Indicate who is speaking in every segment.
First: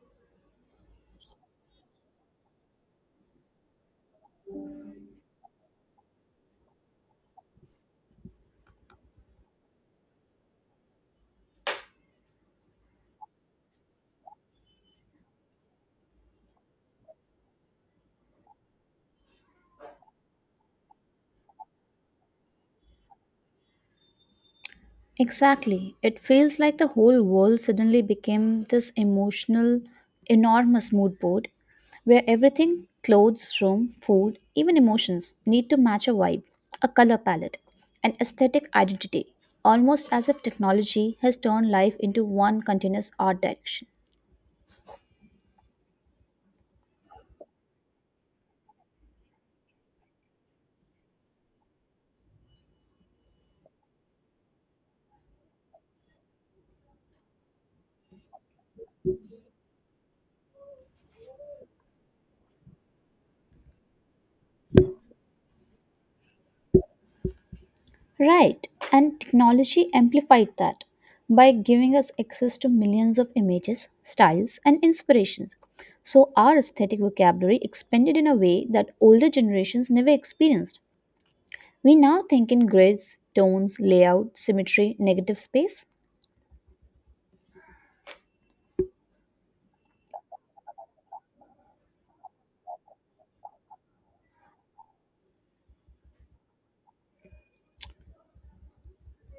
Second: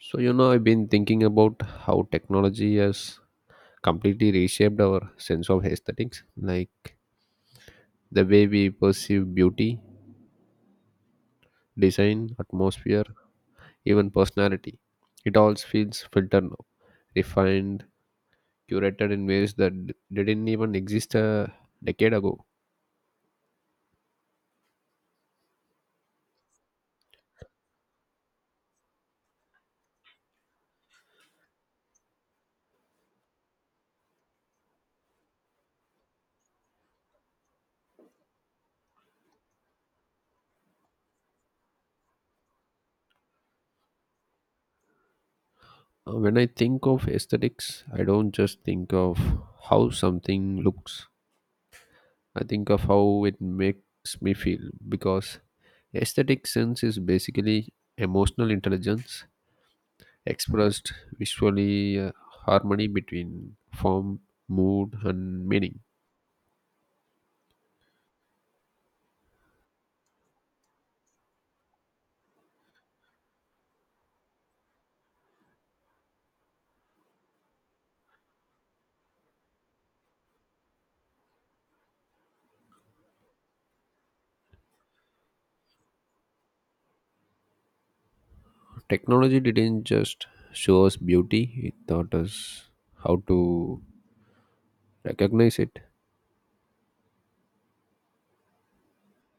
Speaker 1: So, you know, I've been thinking about how technology has completely reshaped our sense of aesthetics, like the way we perceive beauty, design, atmosphere, even personality. It all feels filtered now, refined, curated in ways that didn't even exist a decade ago.
Speaker 2: Exactly. It feels like the whole world suddenly became this emotional, enormous mood board where everything clothes, room, food, even emotions need to match a vibe, a color palette, an aesthetic identity, almost as if technology has turned life into one continuous art direction.
Speaker 1: When I think of aesthetics, I don't just think of how something looks. I think of how it makes me feel, because aesthetic sense is basically emotional intelligence expressed visually, harmony between form, mood, and meaning.
Speaker 2: Right, and technology amplified that by giving us access to millions of images, styles, and inspirations. So, our aesthetic vocabulary expanded in a way that older generations never experienced. We now think in grids, tones, layout, symmetry, negative space.
Speaker 1: Technology didn't just show us beauty, it taught us how to recognize it.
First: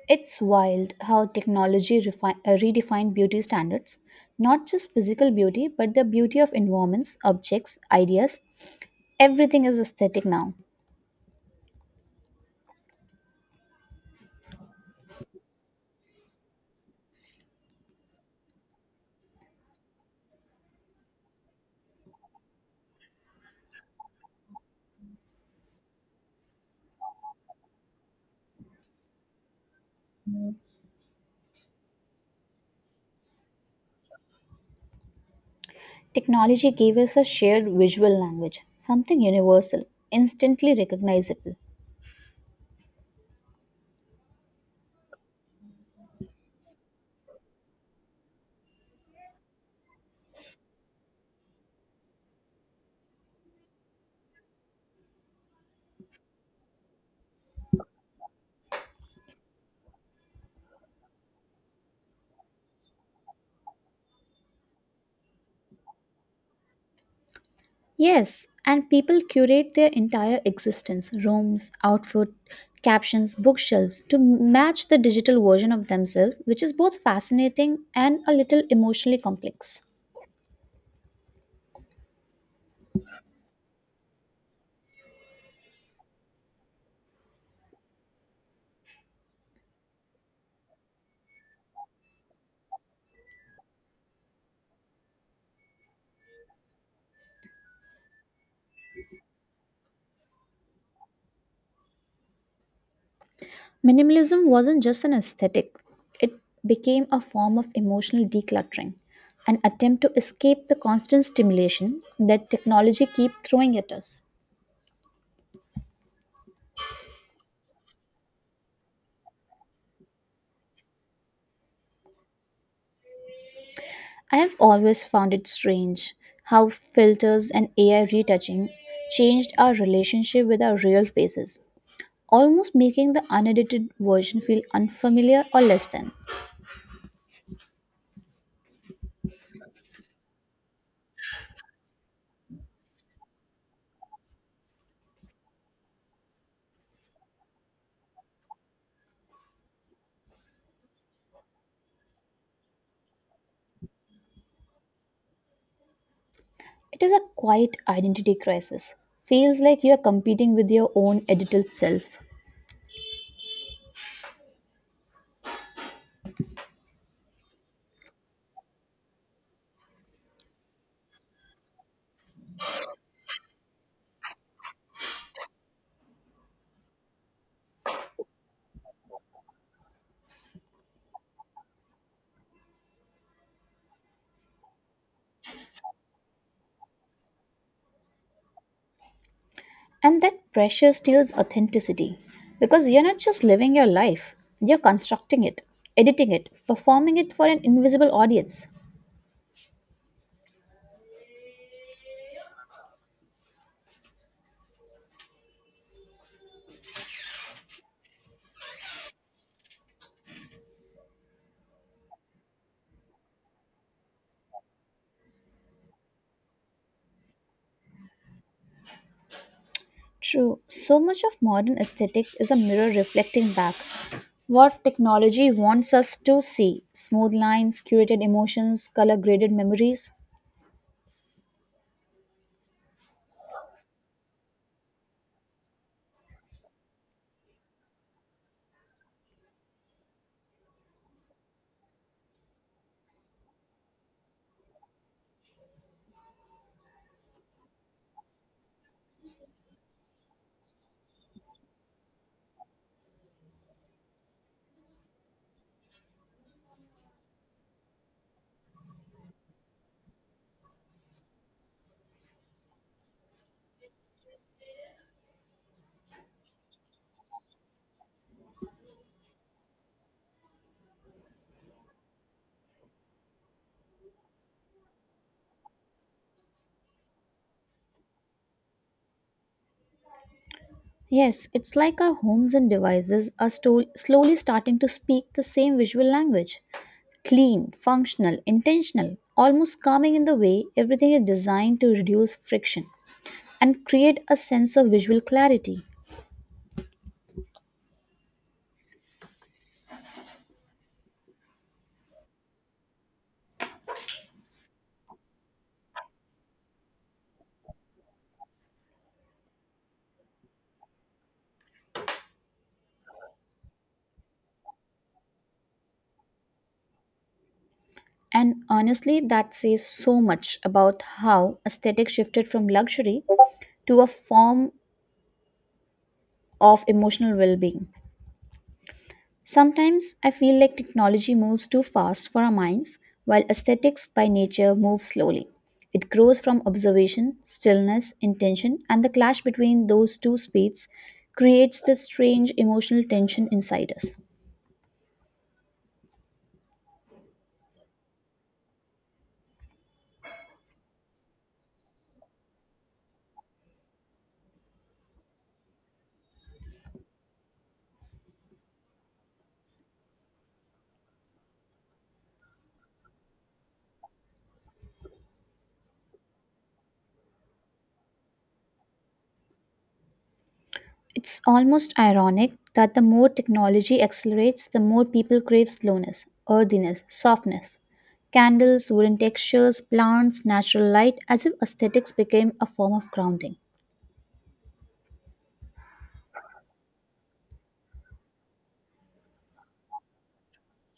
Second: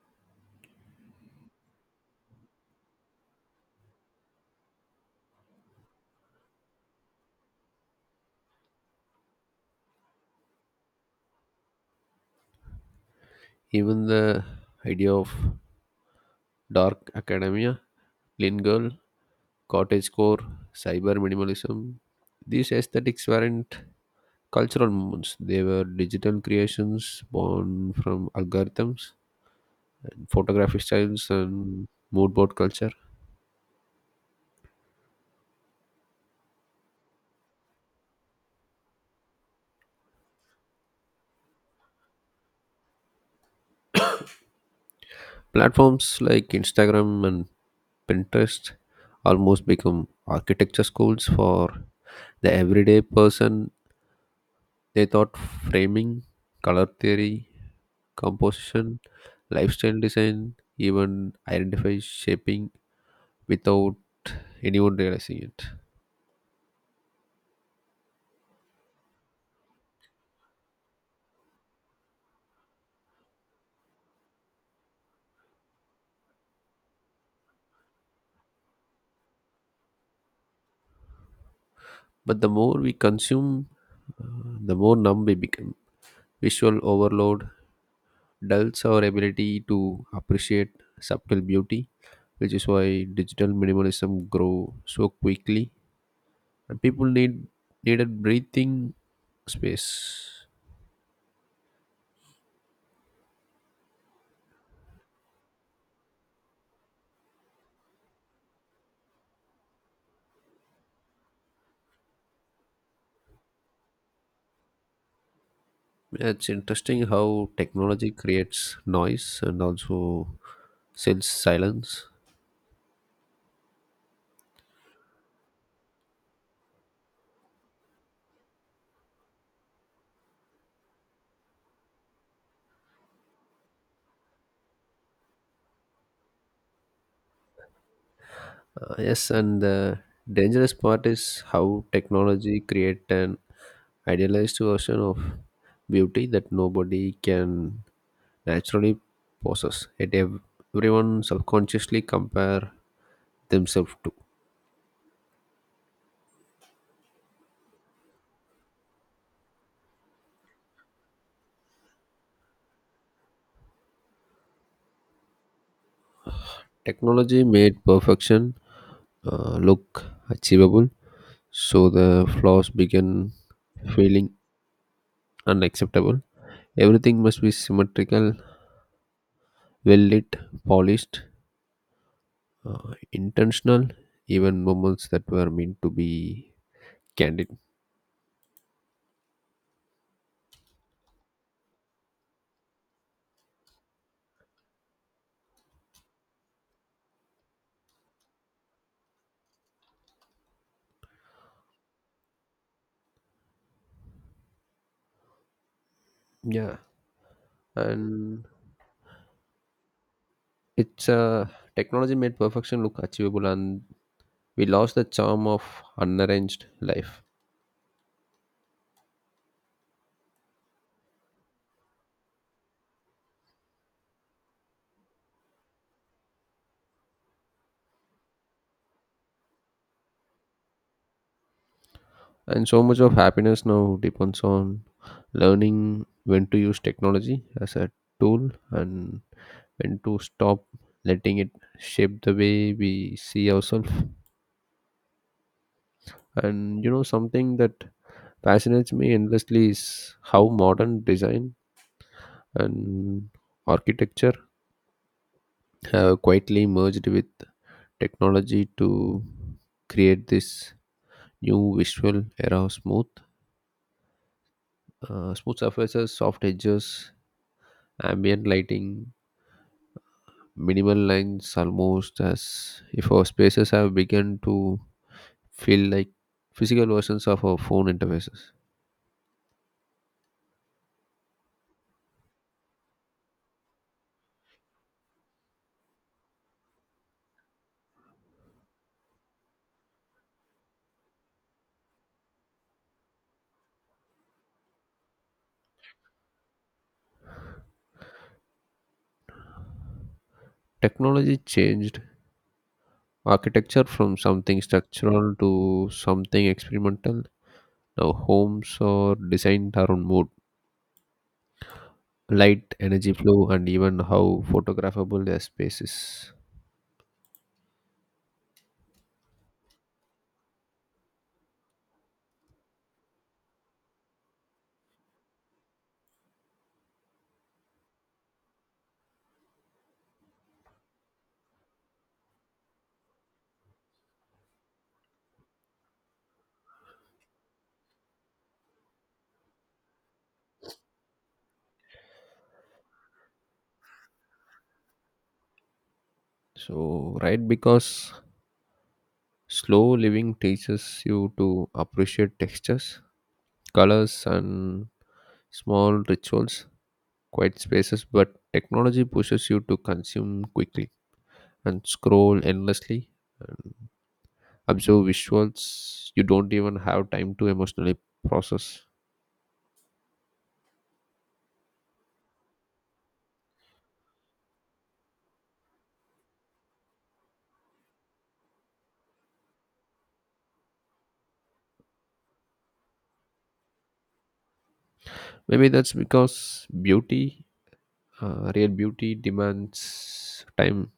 Speaker 2: It's wild how technology redefined beauty standards, not just physical beauty, but the beauty of environments, objects, ideas. Everything is aesthetic now.
Speaker 1: Even the idea of dark academia, clean girl, cottagecore, cyber minimalism, these aesthetics weren't cultural movements, they were digital creations born from algorithms, photography styles, and mood board culture.
Speaker 2: Technology gave us a shared visual language, something universal, instantly recognizable.
Speaker 1: Platforms like Instagram and Pinterest almost become architecture schools for the everyday person. They taught framing, color theory, composition, lifestyle design, even identify shaping without anyone realizing it.
Speaker 2: Yes, and people curate their entire existence, rooms, outfit, captions, bookshelves to match the digital version of themselves, which is both fascinating and a little emotionally complex.
Speaker 1: But the more we consume, uh, the more numb we become. Visual overload dulls our ability to appreciate subtle beauty, which is why digital minimalism grow so quickly. And people need needed breathing space.
Speaker 2: Minimalism wasn't just an aesthetic, it became a form of emotional decluttering, an attempt to escape the constant stimulation that technology keeps throwing at us.
Speaker 1: Yeah, it's interesting how technology creates noise and also sells silence.
Speaker 2: I have always found it strange how filters and AI retouching changed our relationship with our real faces, almost making the unedited version feel unfamiliar or less than.
Speaker 1: Yes, and the dangerous part is how technology create an idealized version of beauty that nobody can naturally possess, yet everyone subconsciously compare themselves to.
Speaker 2: It is a quiet identity crisis. Feels like you are competing with your own edited self.
Speaker 1: Technology made perfection look achievable, so the flaws began feeling unacceptable. Everything must be symmetrical, well lit, polished, intentional, even moments that were meant to be candid.
Speaker 2: And that pressure steals authenticity because you're not just living your life, you're constructing it, editing it, performing it for an invisible audience.
Speaker 1: Yeah, and it's technology made perfection look achievable, and we lost the charm of unarranged life.
Speaker 2: True, so much of modern aesthetic is a mirror reflecting back what technology wants us to see smooth lines, curated emotions, color graded memories.
Speaker 1: And so much of happiness now depends on learning when to use technology as a tool and when to stop letting it shape the way we see ourselves. And you know, something that fascinates me endlessly is how modern design and architecture have quietly merged with technology to create this new visual era of smooth surfaces, soft edges, ambient lighting, minimal lines, almost as if our spaces have begun to feel like physical versions of our phone interfaces.
Speaker 2: Yes, it's like our homes and devices are slowly starting to speak the same visual language. Clean, functional, intentional, almost calming in the way everything is designed to reduce friction and create a sense of visual clarity.
Speaker 1: Technology changed architecture from something structural to something experimental. Now, homes are designed around mood, light, energy flow, and even how photographable their space is.
Speaker 2: And honestly, that says so much about how aesthetics shifted from luxury to a form of emotional well being. Sometimes I feel like technology moves too fast for our minds, while aesthetics by nature moves slowly. It grows from observation, stillness, intention, and the clash between those two speeds creates this strange emotional tension inside us.
Speaker 1: So, right, because slow living teaches you to appreciate textures, colors, and small rituals, quiet spaces, but technology pushes you to consume quickly and scroll endlessly and observe visuals you don't even have time to emotionally process.
Speaker 2: It's almost ironic that the more technology accelerates, the more people crave slowness, earthiness, softness. Candles, wooden textures, plants, natural light, as if aesthetics became a form of grounding.
Speaker 1: Maybe that's because beauty, real beauty demands time.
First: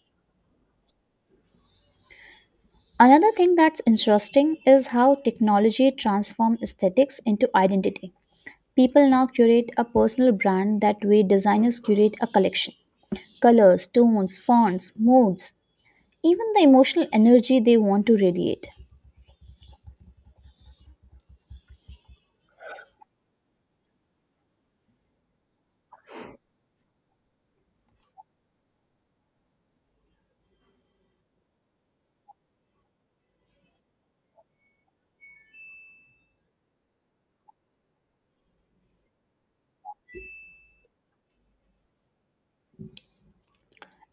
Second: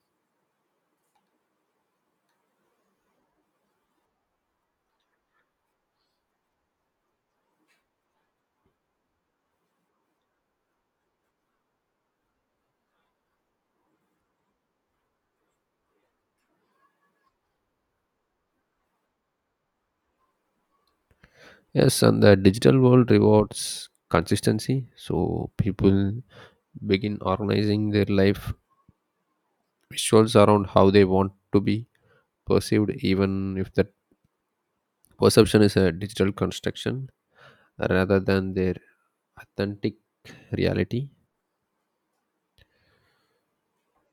Speaker 2: Another thing that's interesting is how technology transformed aesthetics into identity. People now curate a personal brand that way designers curate a collection. Colors, tones, fonts, moods, even the emotional energy they want to radiate.
Speaker 1: Yes, and the digital world rewards consistency, so people begin organizing their life visuals around how they want to be perceived, even if that perception is a digital construction rather than their authentic reality.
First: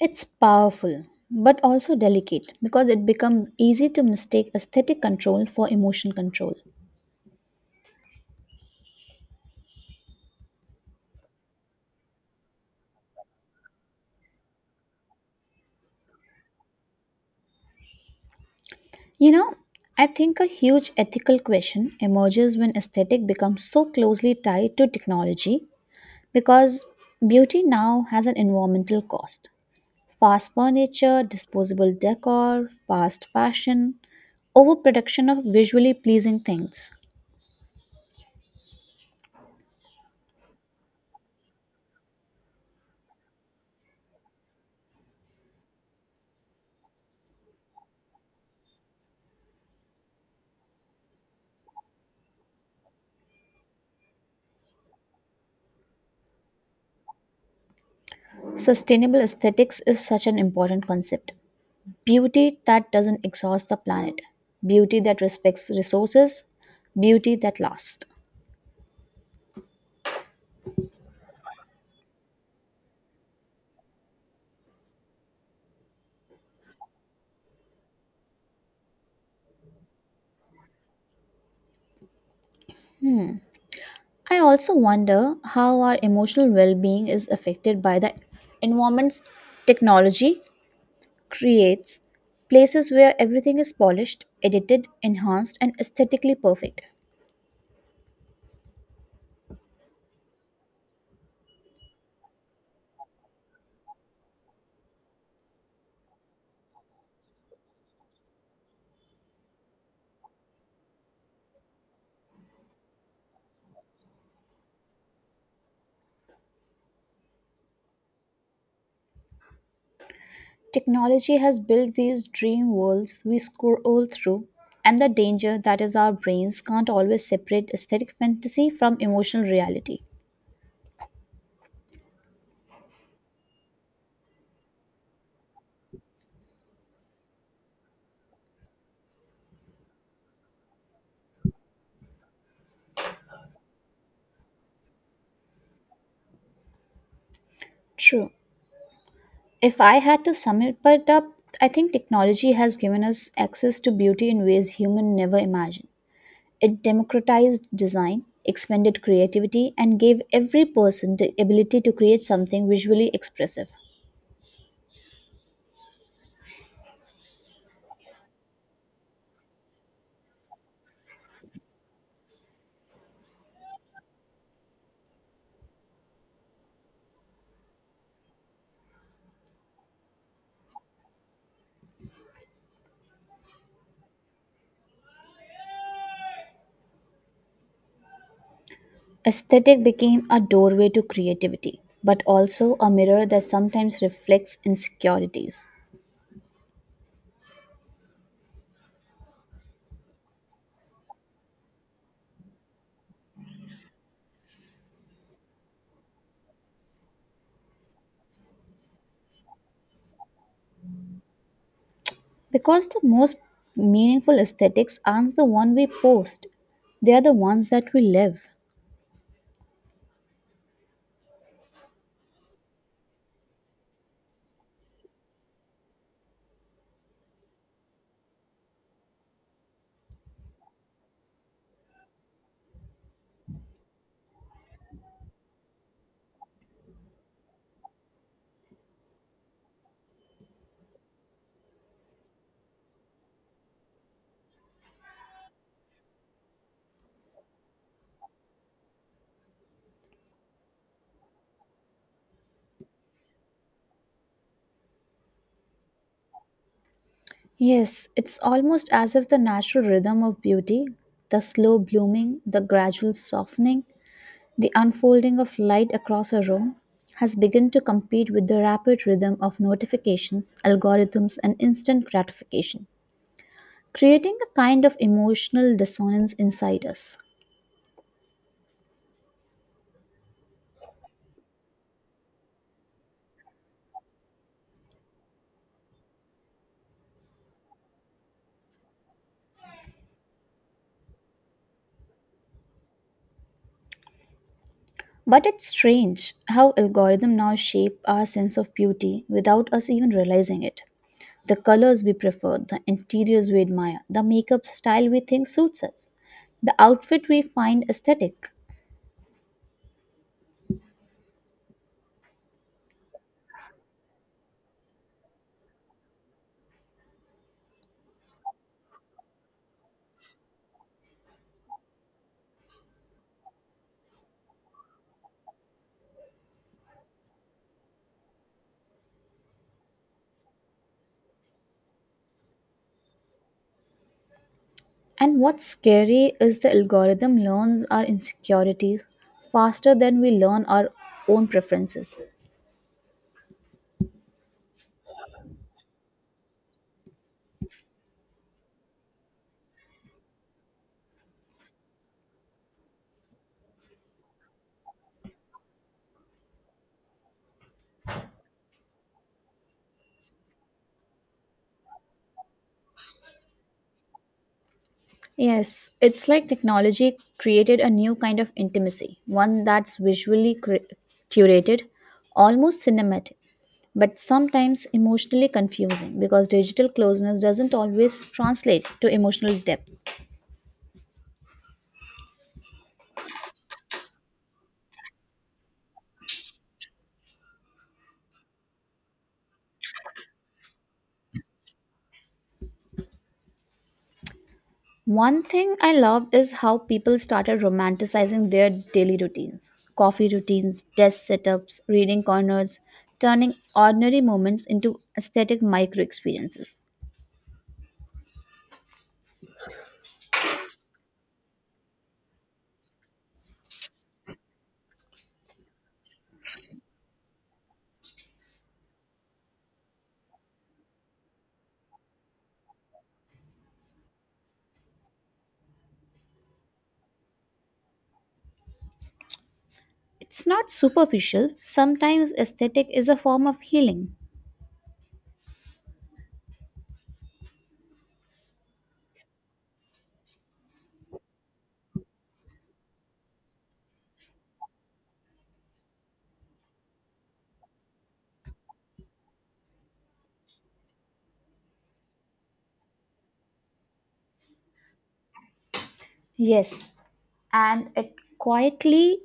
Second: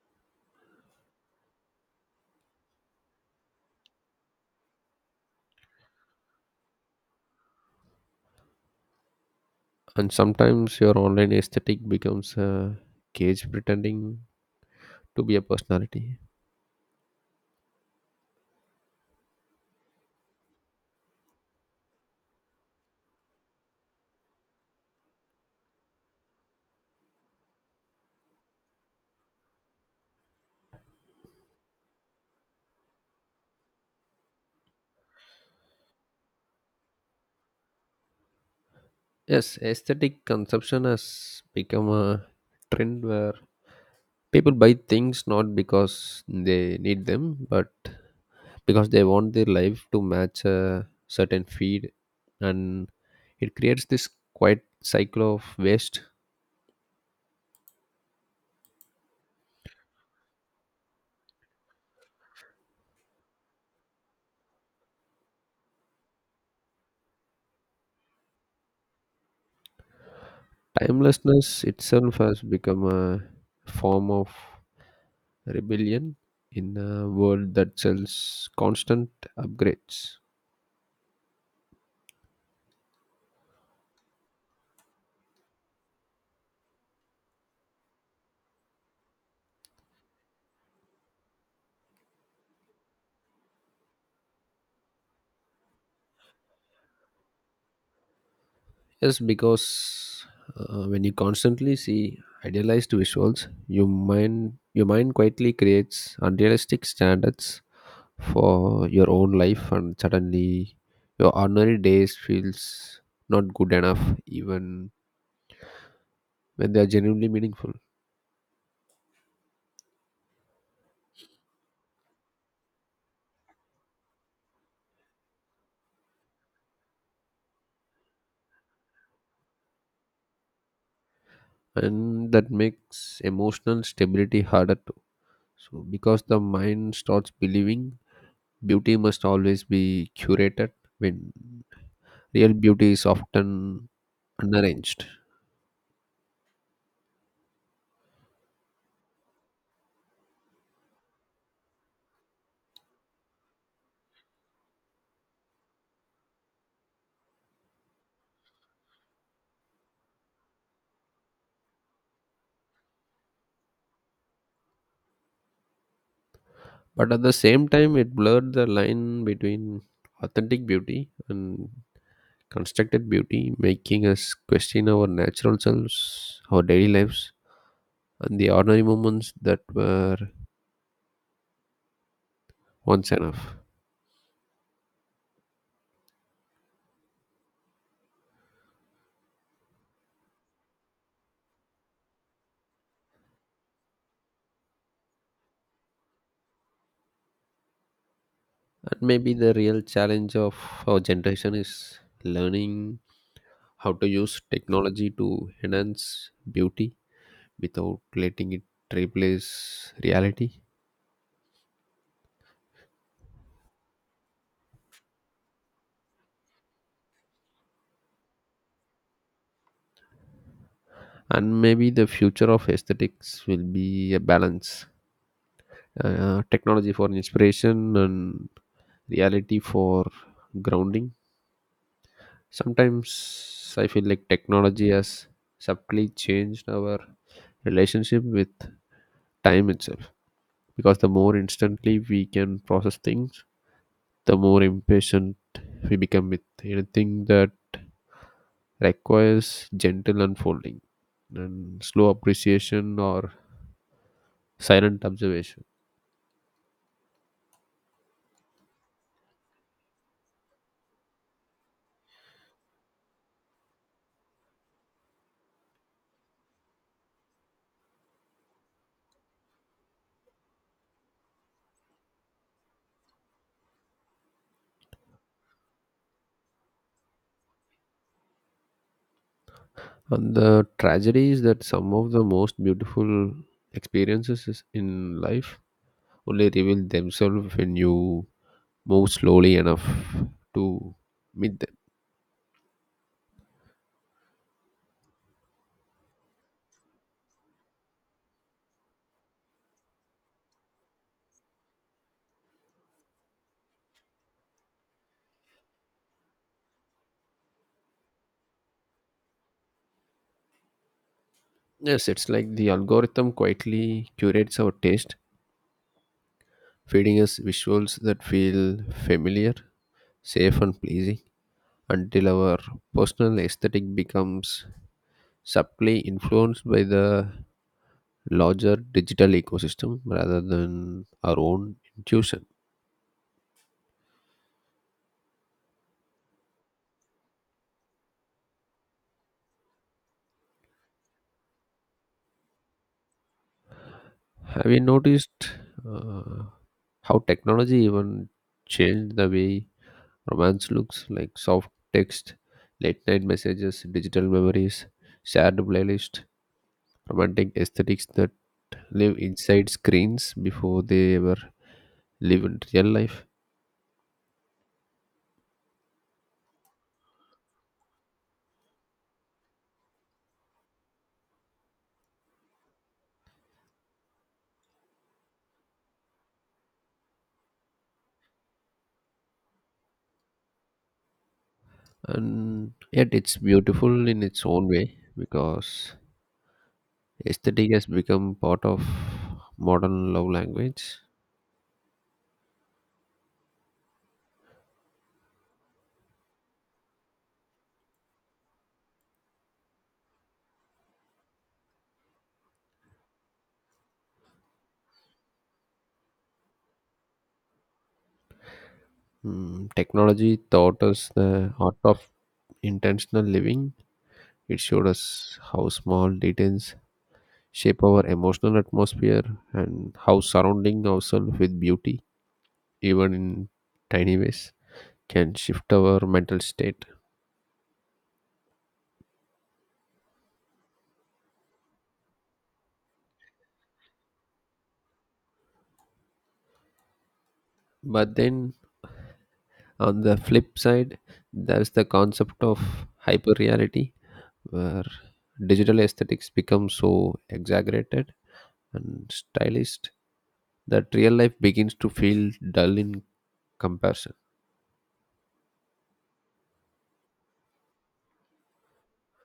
Speaker 2: It's powerful, but also delicate because it becomes easy to mistake aesthetic control for emotion control.
Speaker 1: And sometimes your online aesthetic becomes a cage pretending to be a personality.
Speaker 2: You know, I think a huge ethical question emerges when aesthetic becomes so closely tied to technology because beauty now has an environmental cost. Fast furniture, disposable decor, fast fashion, overproduction of visually pleasing things.
Speaker 1: Yes, aesthetic consumption has become a trend where people buy things not because they need them but because they want their life to match a certain feed, and it creates this quiet cycle of waste.
Speaker 2: Sustainable aesthetics is such an important concept. Beauty that doesn't exhaust the planet, beauty that respects resources, beauty that lasts.
Speaker 1: Timelessness itself has become a form of rebellion in a world that sells constant upgrades.
Speaker 2: I also wonder how our emotional well being is affected by the environments technology creates, places where everything is polished, edited, enhanced, and aesthetically perfect.
Speaker 1: Yes, because when you constantly see idealized visuals, your mind quietly creates unrealistic standards for your own life, and suddenly your ordinary days feels not good enough, even when they are genuinely meaningful,
Speaker 2: Technology has built these dream worlds we scroll through, and the danger that is our brains can't always separate aesthetic fantasy from emotional reality.
Speaker 1: and that makes emotional stability harder to. So, because the mind starts believing beauty must always be curated when real beauty is often unarranged.
Speaker 2: True. If I had to sum it but up, I think technology has given us access to beauty in ways human never imagined. It democratized design, expanded creativity, and gave every person the ability to create something visually expressive.
Speaker 1: But at the same time, it blurred the line between authentic beauty and constructed beauty, making us question our natural selves, our daily lives, and the ordinary moments that were once enough.
Speaker 2: Aesthetic became a doorway to creativity, but also a mirror that sometimes reflects insecurities.
Speaker 1: And maybe the real challenge of our generation is learning how to use technology to enhance beauty without letting it replace reality.
Speaker 2: Because the most meaningful aesthetics aren't the one we post, they are the ones that we live.
Speaker 1: And maybe the future of aesthetics will be a balance, technology for inspiration and reality for grounding. Sometimes I feel like technology has subtly changed our relationship with time itself, because the more instantly we can process things, the more impatient we become with anything that requires gentle unfolding and slow appreciation or silent observation.
Speaker 2: Yes, it's almost as if the natural rhythm of beauty, the slow blooming, the gradual softening, the unfolding of light across a room, has begun to compete with the rapid rhythm of notifications, algorithms, and instant gratification, creating a kind of emotional dissonance inside us.
Speaker 1: And the tragedy is that some of the most beautiful in life only reveal themselves when you move slowly enough to meet them.
Speaker 2: But it's strange how algorithms now shape our sense of beauty without us even realizing it. The colors we prefer, the interiors we admire, the makeup style we think suits us, the outfit we find aesthetic.
Speaker 1: Yes, it's like the algorithm quietly curates our taste, feeding us visuals that feel familiar, safe, and pleasing until our personal aesthetic becomes subtly influenced by the larger digital ecosystem rather than our own intuition.
Speaker 2: And what's scary is the algorithm learns our insecurities faster than we learn our own preferences.
Speaker 1: Have you noticed uh, how technology even changed the way romance looks? Like soft text, late night messages, digital memories, shared playlist, romantic aesthetics that live inside screens before they ever live in real life.
Speaker 2: Yes, it's like technology created a new kind of intimacy, one that's curated, almost cinematic, but sometimes emotionally confusing because digital closeness doesn't always translate to emotional depth.
Speaker 1: And yet, it's beautiful in its own way because aesthetic has become part of modern love language.
Speaker 2: One thing I love is how people started romanticizing their daily routines coffee routines, desk setups, reading corners, turning ordinary moments into aesthetic micro experiences.
Speaker 1: Mm, technology taught us the art of intentional living. It showed us how small details shape our emotional atmosphere and how surrounding ourselves with beauty, even in tiny ways, can shift our mental state.
Speaker 2: It's not superficial. Sometimes aesthetic is a form of healing.
Speaker 1: But then on the flip side, there's the concept of hyperreality, where digital aesthetics become so exaggerated and stylized that real life begins to feel dull in comparison.
Speaker 2: Yes, and it quietly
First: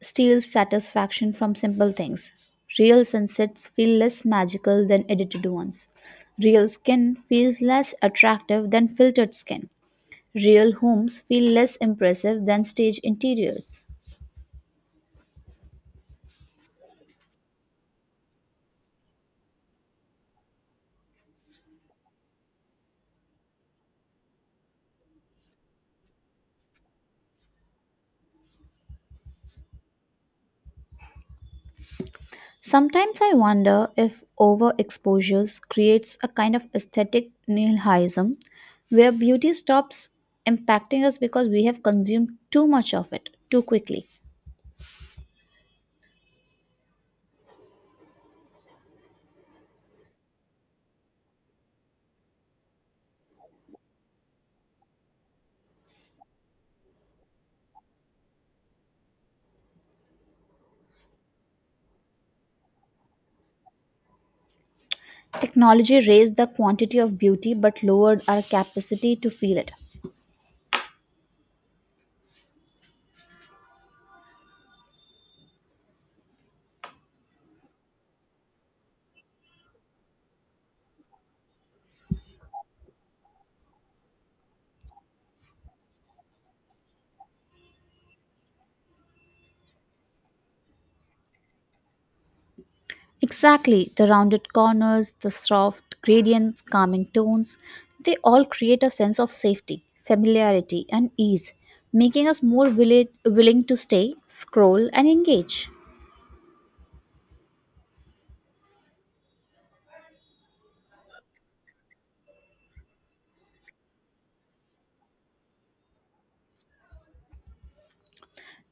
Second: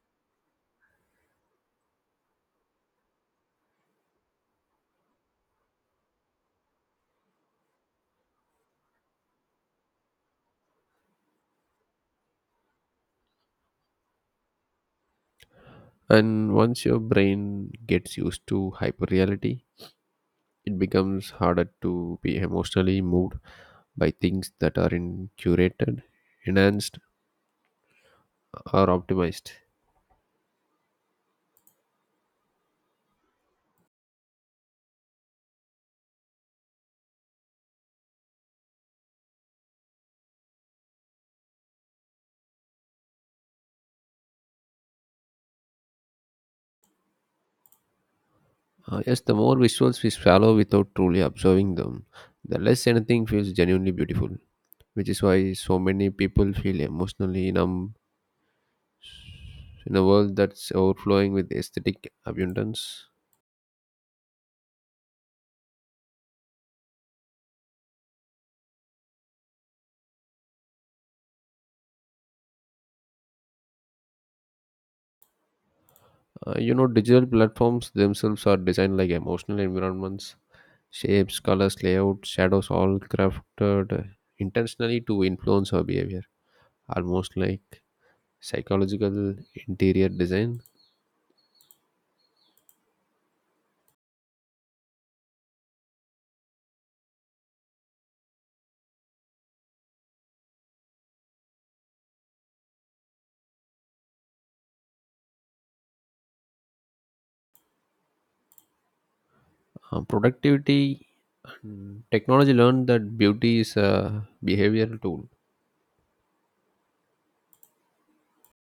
Speaker 2: steals satisfaction from simple things. Real sunsets feel less magical than edited ones. Real skin feels less attractive than filtered skin. Real homes feel less impressive than stage interiors.
Speaker 1: And once your brain gets used to hyperreality, it becomes harder to be emotionally moved by things that are in curated, enhanced, or optimized.
Speaker 2: Sometimes I wonder if overexposures creates a kind of aesthetic nihilism where beauty stops impacting us because we have consumed too much of it too quickly.
Speaker 1: Yes, the more visuals we swallow without truly observing them, the less anything feels genuinely beautiful, which is why so many people feel emotionally numb in a world that's overflowing with aesthetic abundance.
Speaker 2: Technology raised the quantity of beauty but lowered our capacity to feel it.
Speaker 1: You know, digital platforms themselves are designed like emotional environments. Shapes, colors, layout, shadows, all crafted intentionally to influence our behavior, almost like psychological interior design.
Speaker 2: Exactly, the rounded corners, the soft gradients, calming tones, they all create a sense of safety, familiarity, and ease, making us more willing to stay, scroll, and engage.
Speaker 1: Productivity and technology learned that beauty is a behavioral tool.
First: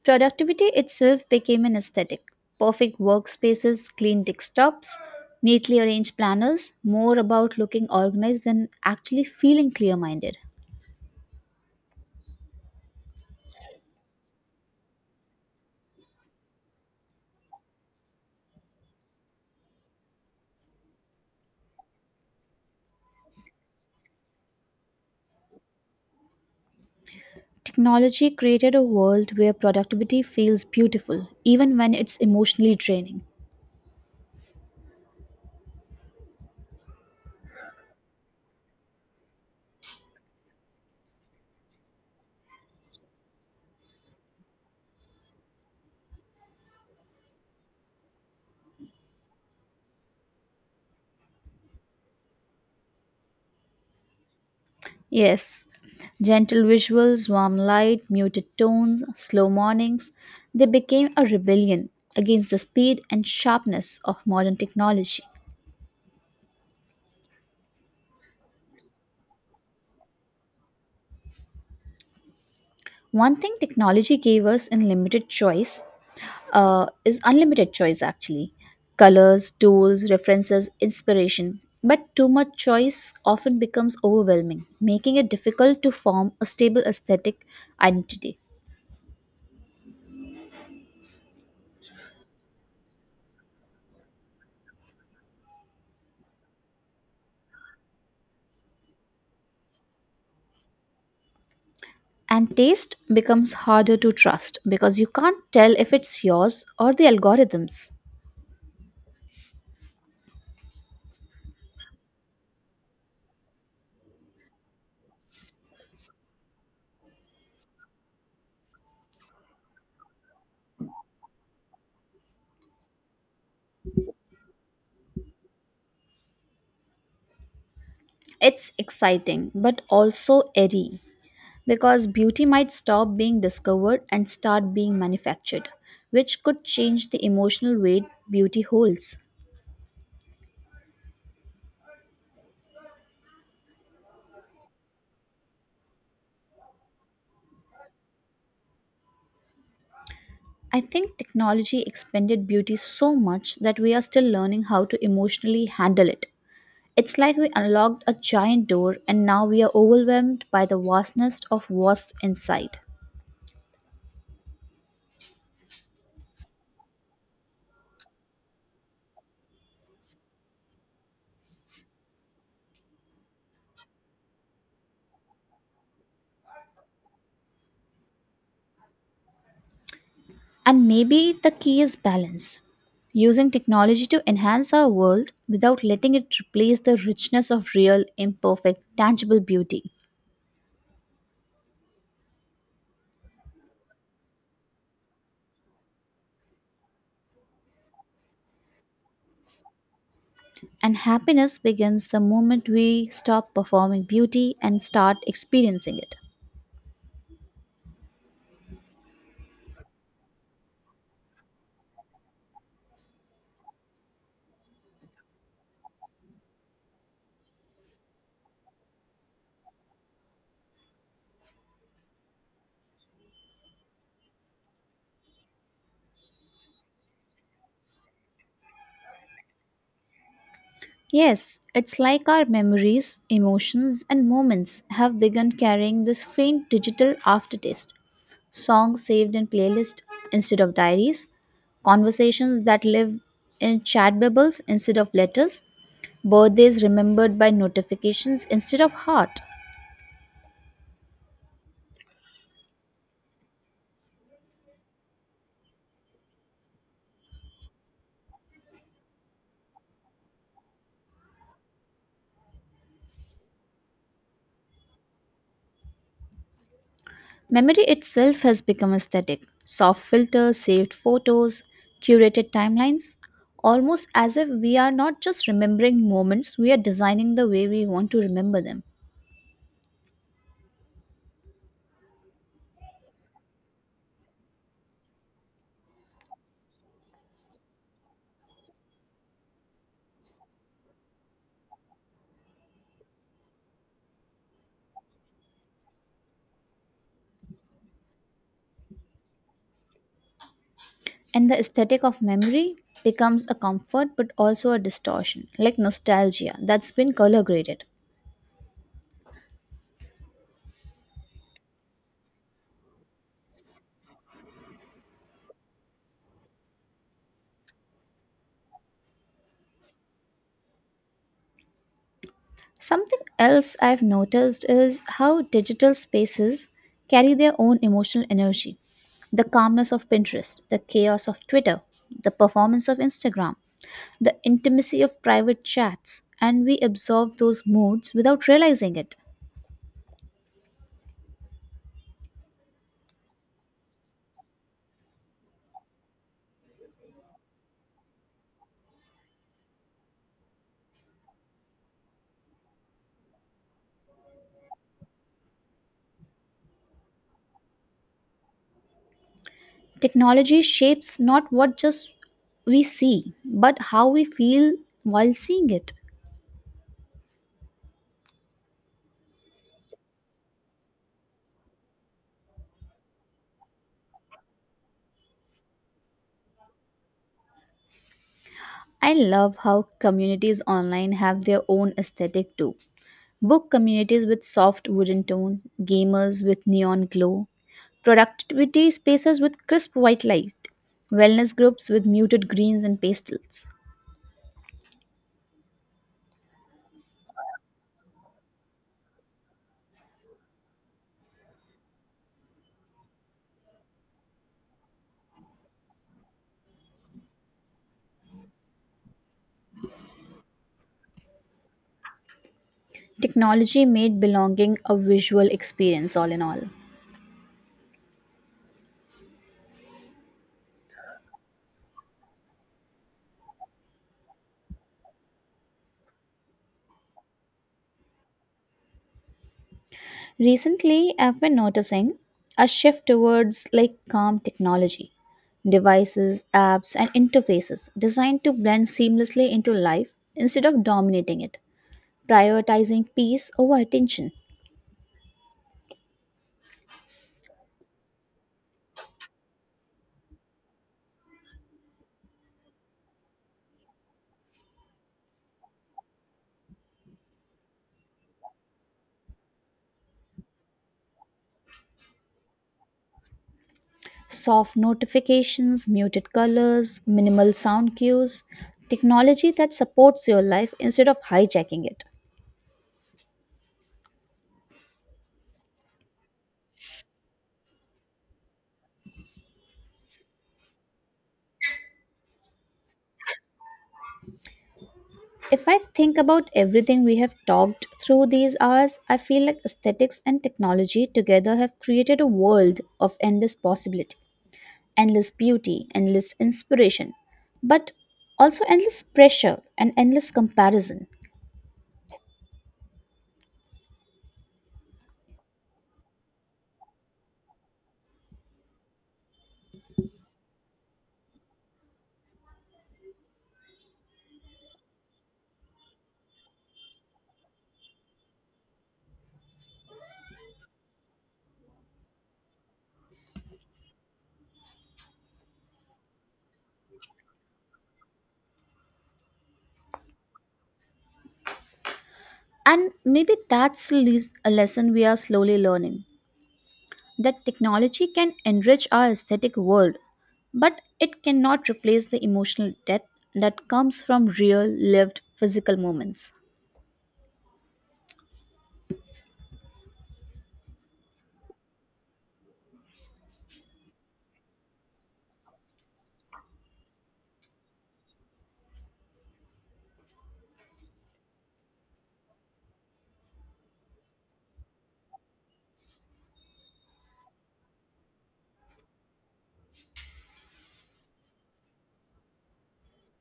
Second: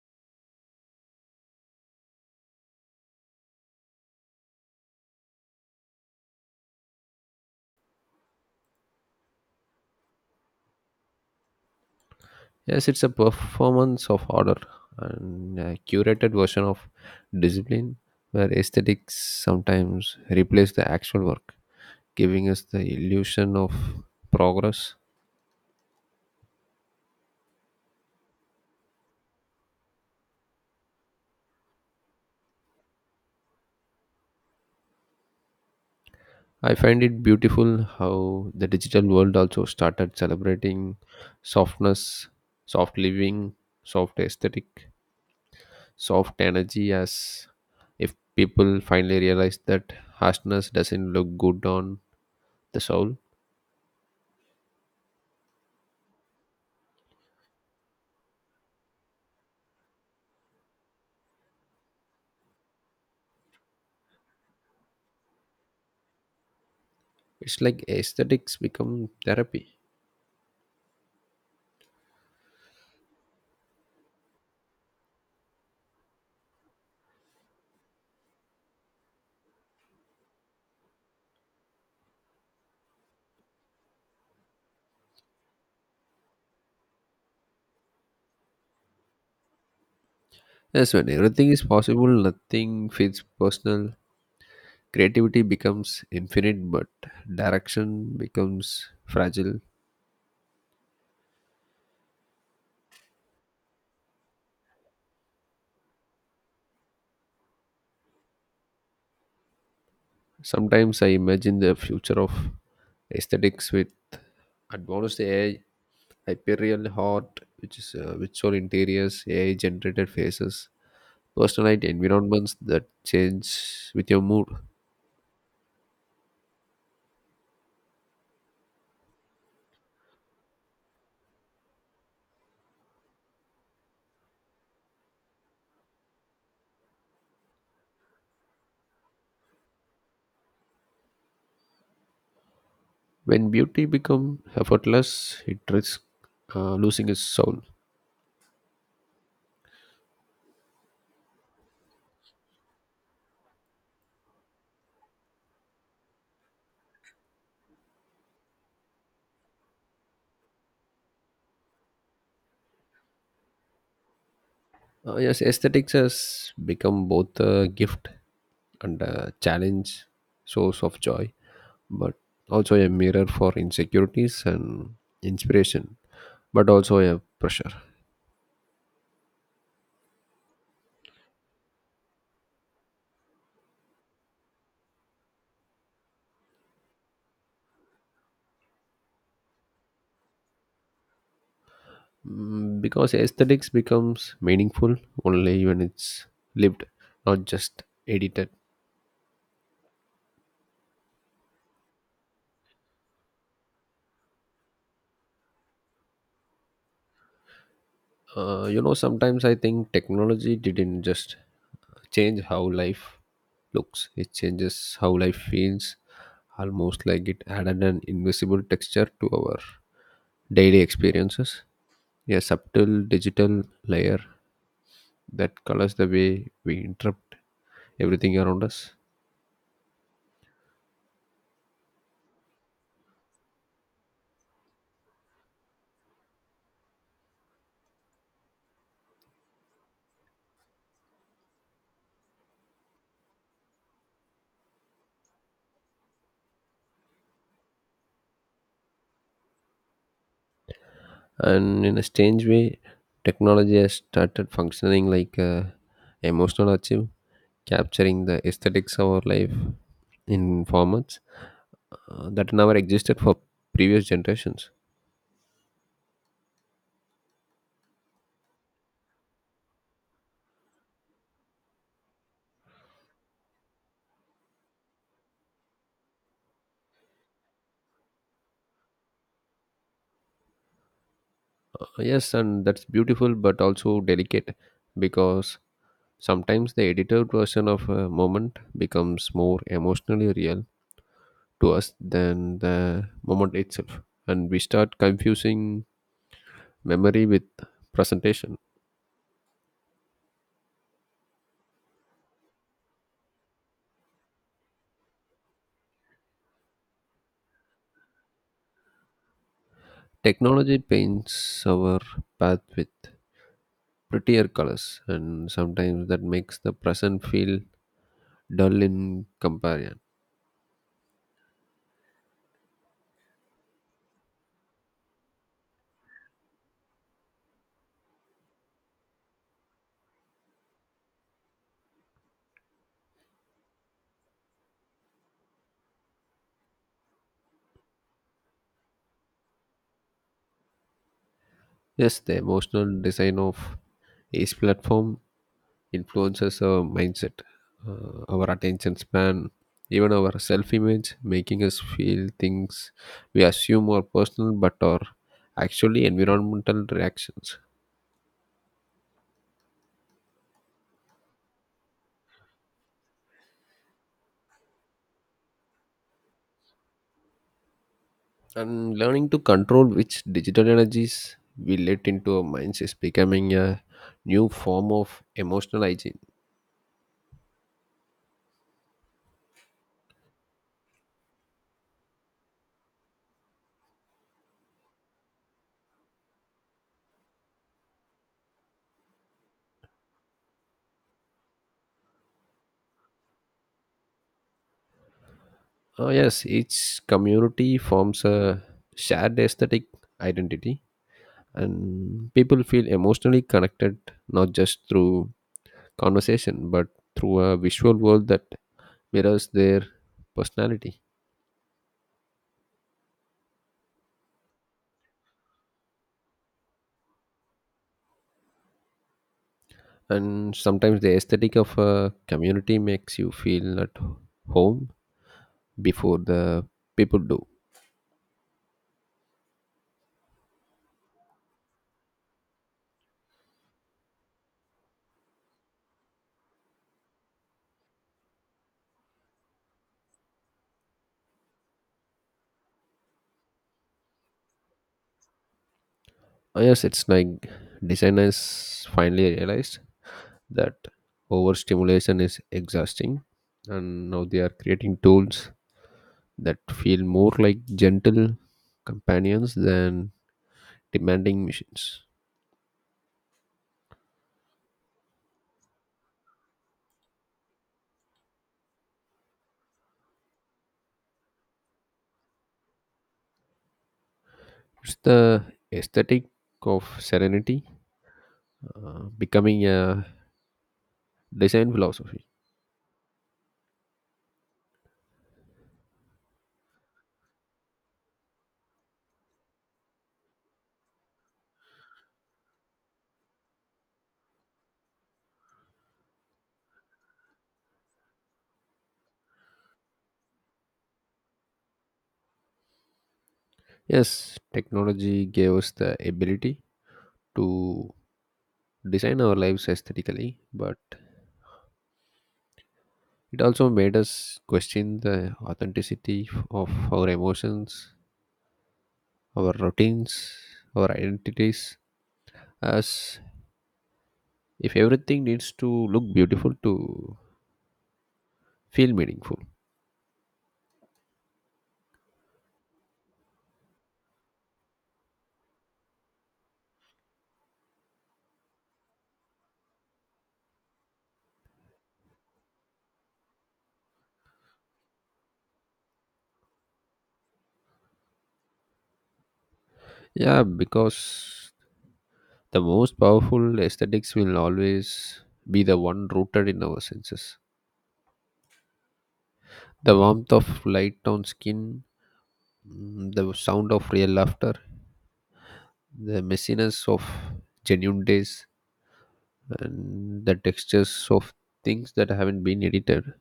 Speaker 2: Productivity itself became an aesthetic. Perfect workspaces, clean desktops, neatly arranged planners, more about looking organized than actually feeling clear minded.
Speaker 1: Yes, it's a performance of order and a curated version of discipline where aesthetics sometimes replace the actual work, giving us the illusion of progress.
Speaker 2: Technology created a world where productivity feels beautiful, even when it's emotionally draining.
Speaker 1: I find it beautiful how the digital world also started celebrating softness, soft living, soft aesthetic, soft energy, as if people finally realize that harshness doesn't look good on the soul.
Speaker 2: Yes, gentle visuals, warm light, muted tones, slow mornings, they became a rebellion against the speed and sharpness of modern technology.
Speaker 1: It's like aesthetics become therapy.
Speaker 2: One thing technology gave us in limited choice is unlimited choice actually colors, tools, references, inspiration. But too much choice often becomes overwhelming, making it difficult to form a stable aesthetic identity.
Speaker 1: Yes, when everything is possible, nothing feels personal. Creativity becomes infinite, but direction becomes fragile.
Speaker 2: And taste becomes harder to trust because you can't tell if it's yours or the algorithms.
Speaker 1: Sometimes I imagine the future of aesthetics with advanced AI, hyperreal art, which is virtual interiors, AI generated faces, personalized environments that change with your mood.
Speaker 2: It's exciting but also airy because beauty might stop being discovered and start being manufactured, which could change the emotional weight beauty holds.
Speaker 1: When beauty becomes effortless, it risks losing its soul.
Speaker 2: I think technology expanded beauty so much that we are still learning how to emotionally handle it. It's like we unlocked a giant door and now we are overwhelmed by the vastness of what's inside.
Speaker 1: Yes, aesthetics has become both a gift and a challenge, source of joy, but also a mirror for insecurities and inspiration, but also a pressure.
Speaker 2: And maybe the key is balance using technology to enhance our world without letting it replace the richness of real, imperfect, tangible beauty.
Speaker 1: Mm, because aesthetics becomes meaningful only when it's lived, not just edited.
Speaker 2: And happiness begins the moment we stop performing beauty and start experiencing it.
Speaker 1: You know, sometimes I think technology didn't just change how life looks, it changes how life feels, almost like it added an invisible texture to our daily experiences, a subtle digital layer that colors the way we interpret everything around us.
Speaker 2: Yes, it's like our memories, emotions, and moments have begun carrying this faint digital aftertaste. Songs saved in playlists instead of diaries, conversations that live in chat bubbles instead of letters, birthdays remembered by notifications instead of heart.
Speaker 1: And in a strange way, technology has started functioning like a emotional archive, capturing the aesthetics of our life in formats that never existed for previous generations.
Speaker 2: Memory itself has become aesthetic. Soft filters, saved photos, curated timelines, almost as if we are not just remembering moments, we are designing the way we want to remember them.
Speaker 1: Yes, and that's beautiful but also delicate because sometimes the edited version of a moment becomes more emotionally real to us than the moment itself. And we start confusing memory with presentation.
Speaker 2: And the aesthetic of memory becomes a comfort but also a distortion, like nostalgia that's been color graded.
Speaker 1: Technology paints our path with prettier colors, and sometimes that makes the present feel dull in comparison.
Speaker 2: Something else I've noticed is how digital spaces carry their own emotional energy the calmness of Pinterest, the chaos of Twitter, the performance of Instagram, the intimacy of private chats, and we absorb those moods without realizing it.
Speaker 1: Yes, the emotional design of each platform influences our mindset, our attention span, even our self image, making us feel things we assume are personal but are actually environmental reactions.
Speaker 2: Technology shapes not what just we see, but how we feel while seeing it.
Speaker 1: And learning to control which digital energies we let into our minds is becoming a new form of emotional hygiene.
Speaker 2: I love how communities online have their own aesthetic too. Book communities with soft wooden tones, gamers with neon glow, productivity spaces with crisp white light, wellness groups with muted greens and pastels.
Speaker 1: Oh, yes, each community forms a shared aesthetic identity, and people feel emotionally connected not just through conversation but through a visual world that mirrors their personality.
Speaker 2: Technology made belonging a visual experience, all in all.
Speaker 1: And sometimes the aesthetic of a community makes you feel at home before the people do.
Speaker 2: Recently, I've been noticing a shift towards like calm technology, devices, apps, and interfaces designed to blend seamlessly into life instead of dominating it, prioritizing peace over attention.
Speaker 1: Oh, yes, it's like designers finally realized that overstimulation is exhausting, and now they are creating tools that feel more like gentle companions than demanding machines.
Speaker 2: Soft notifications, muted colors, minimal sound cues, technology that supports your life instead of hijacking it.
Speaker 1: It's the aesthetic of serenity becoming a design philosophy.
Speaker 2: If I think about everything we have talked through these hours, I feel like aesthetics and technology together have created a world of endless possibility, endless beauty, endless inspiration, but also endless pressure and endless comparison.
Speaker 1: Yes, technology gave us the ability to design our lives aesthetically, but it also made us question the authenticity of our emotions, our routines, our identities, as if everything needs to look beautiful to feel meaningful.
Speaker 2: And maybe that's a lesson we are slowly learning that technology can enrich our aesthetic world, but it cannot replace the emotional depth that comes from real, lived, physical moments.
Speaker 1: Yeah, because the most powerful aesthetics will always be the one rooted in our senses. The warmth of light on skin, mm, the sound of real laughter, the messiness of genuine days, and the textures of things that haven't been edited.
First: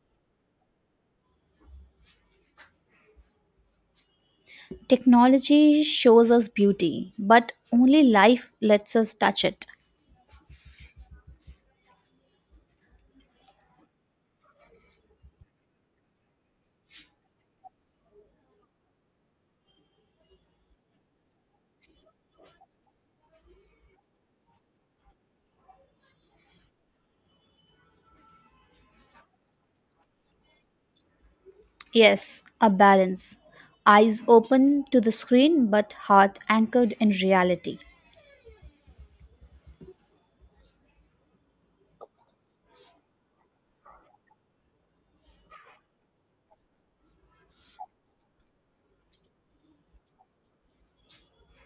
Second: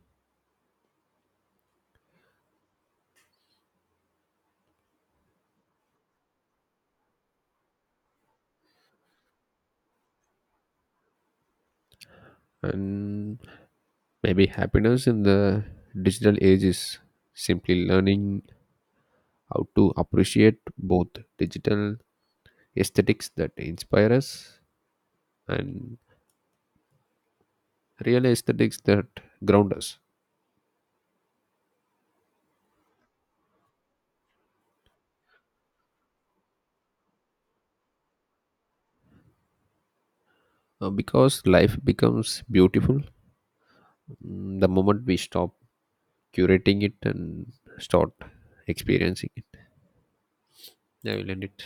Speaker 2: Technology shows us beauty, but only life lets us touch it.
Speaker 1: And maybe happiness in the digital age is simply learning how to appreciate both digital aesthetics that inspire us and real aesthetics that ground us.
Speaker 2: Yes, a balance. Eyes open to the screen, but heart anchored in reality.
Speaker 1: Because life becomes beautiful, mm, the moment we stop curating it and start experiencing it. Yeah, we'll end it.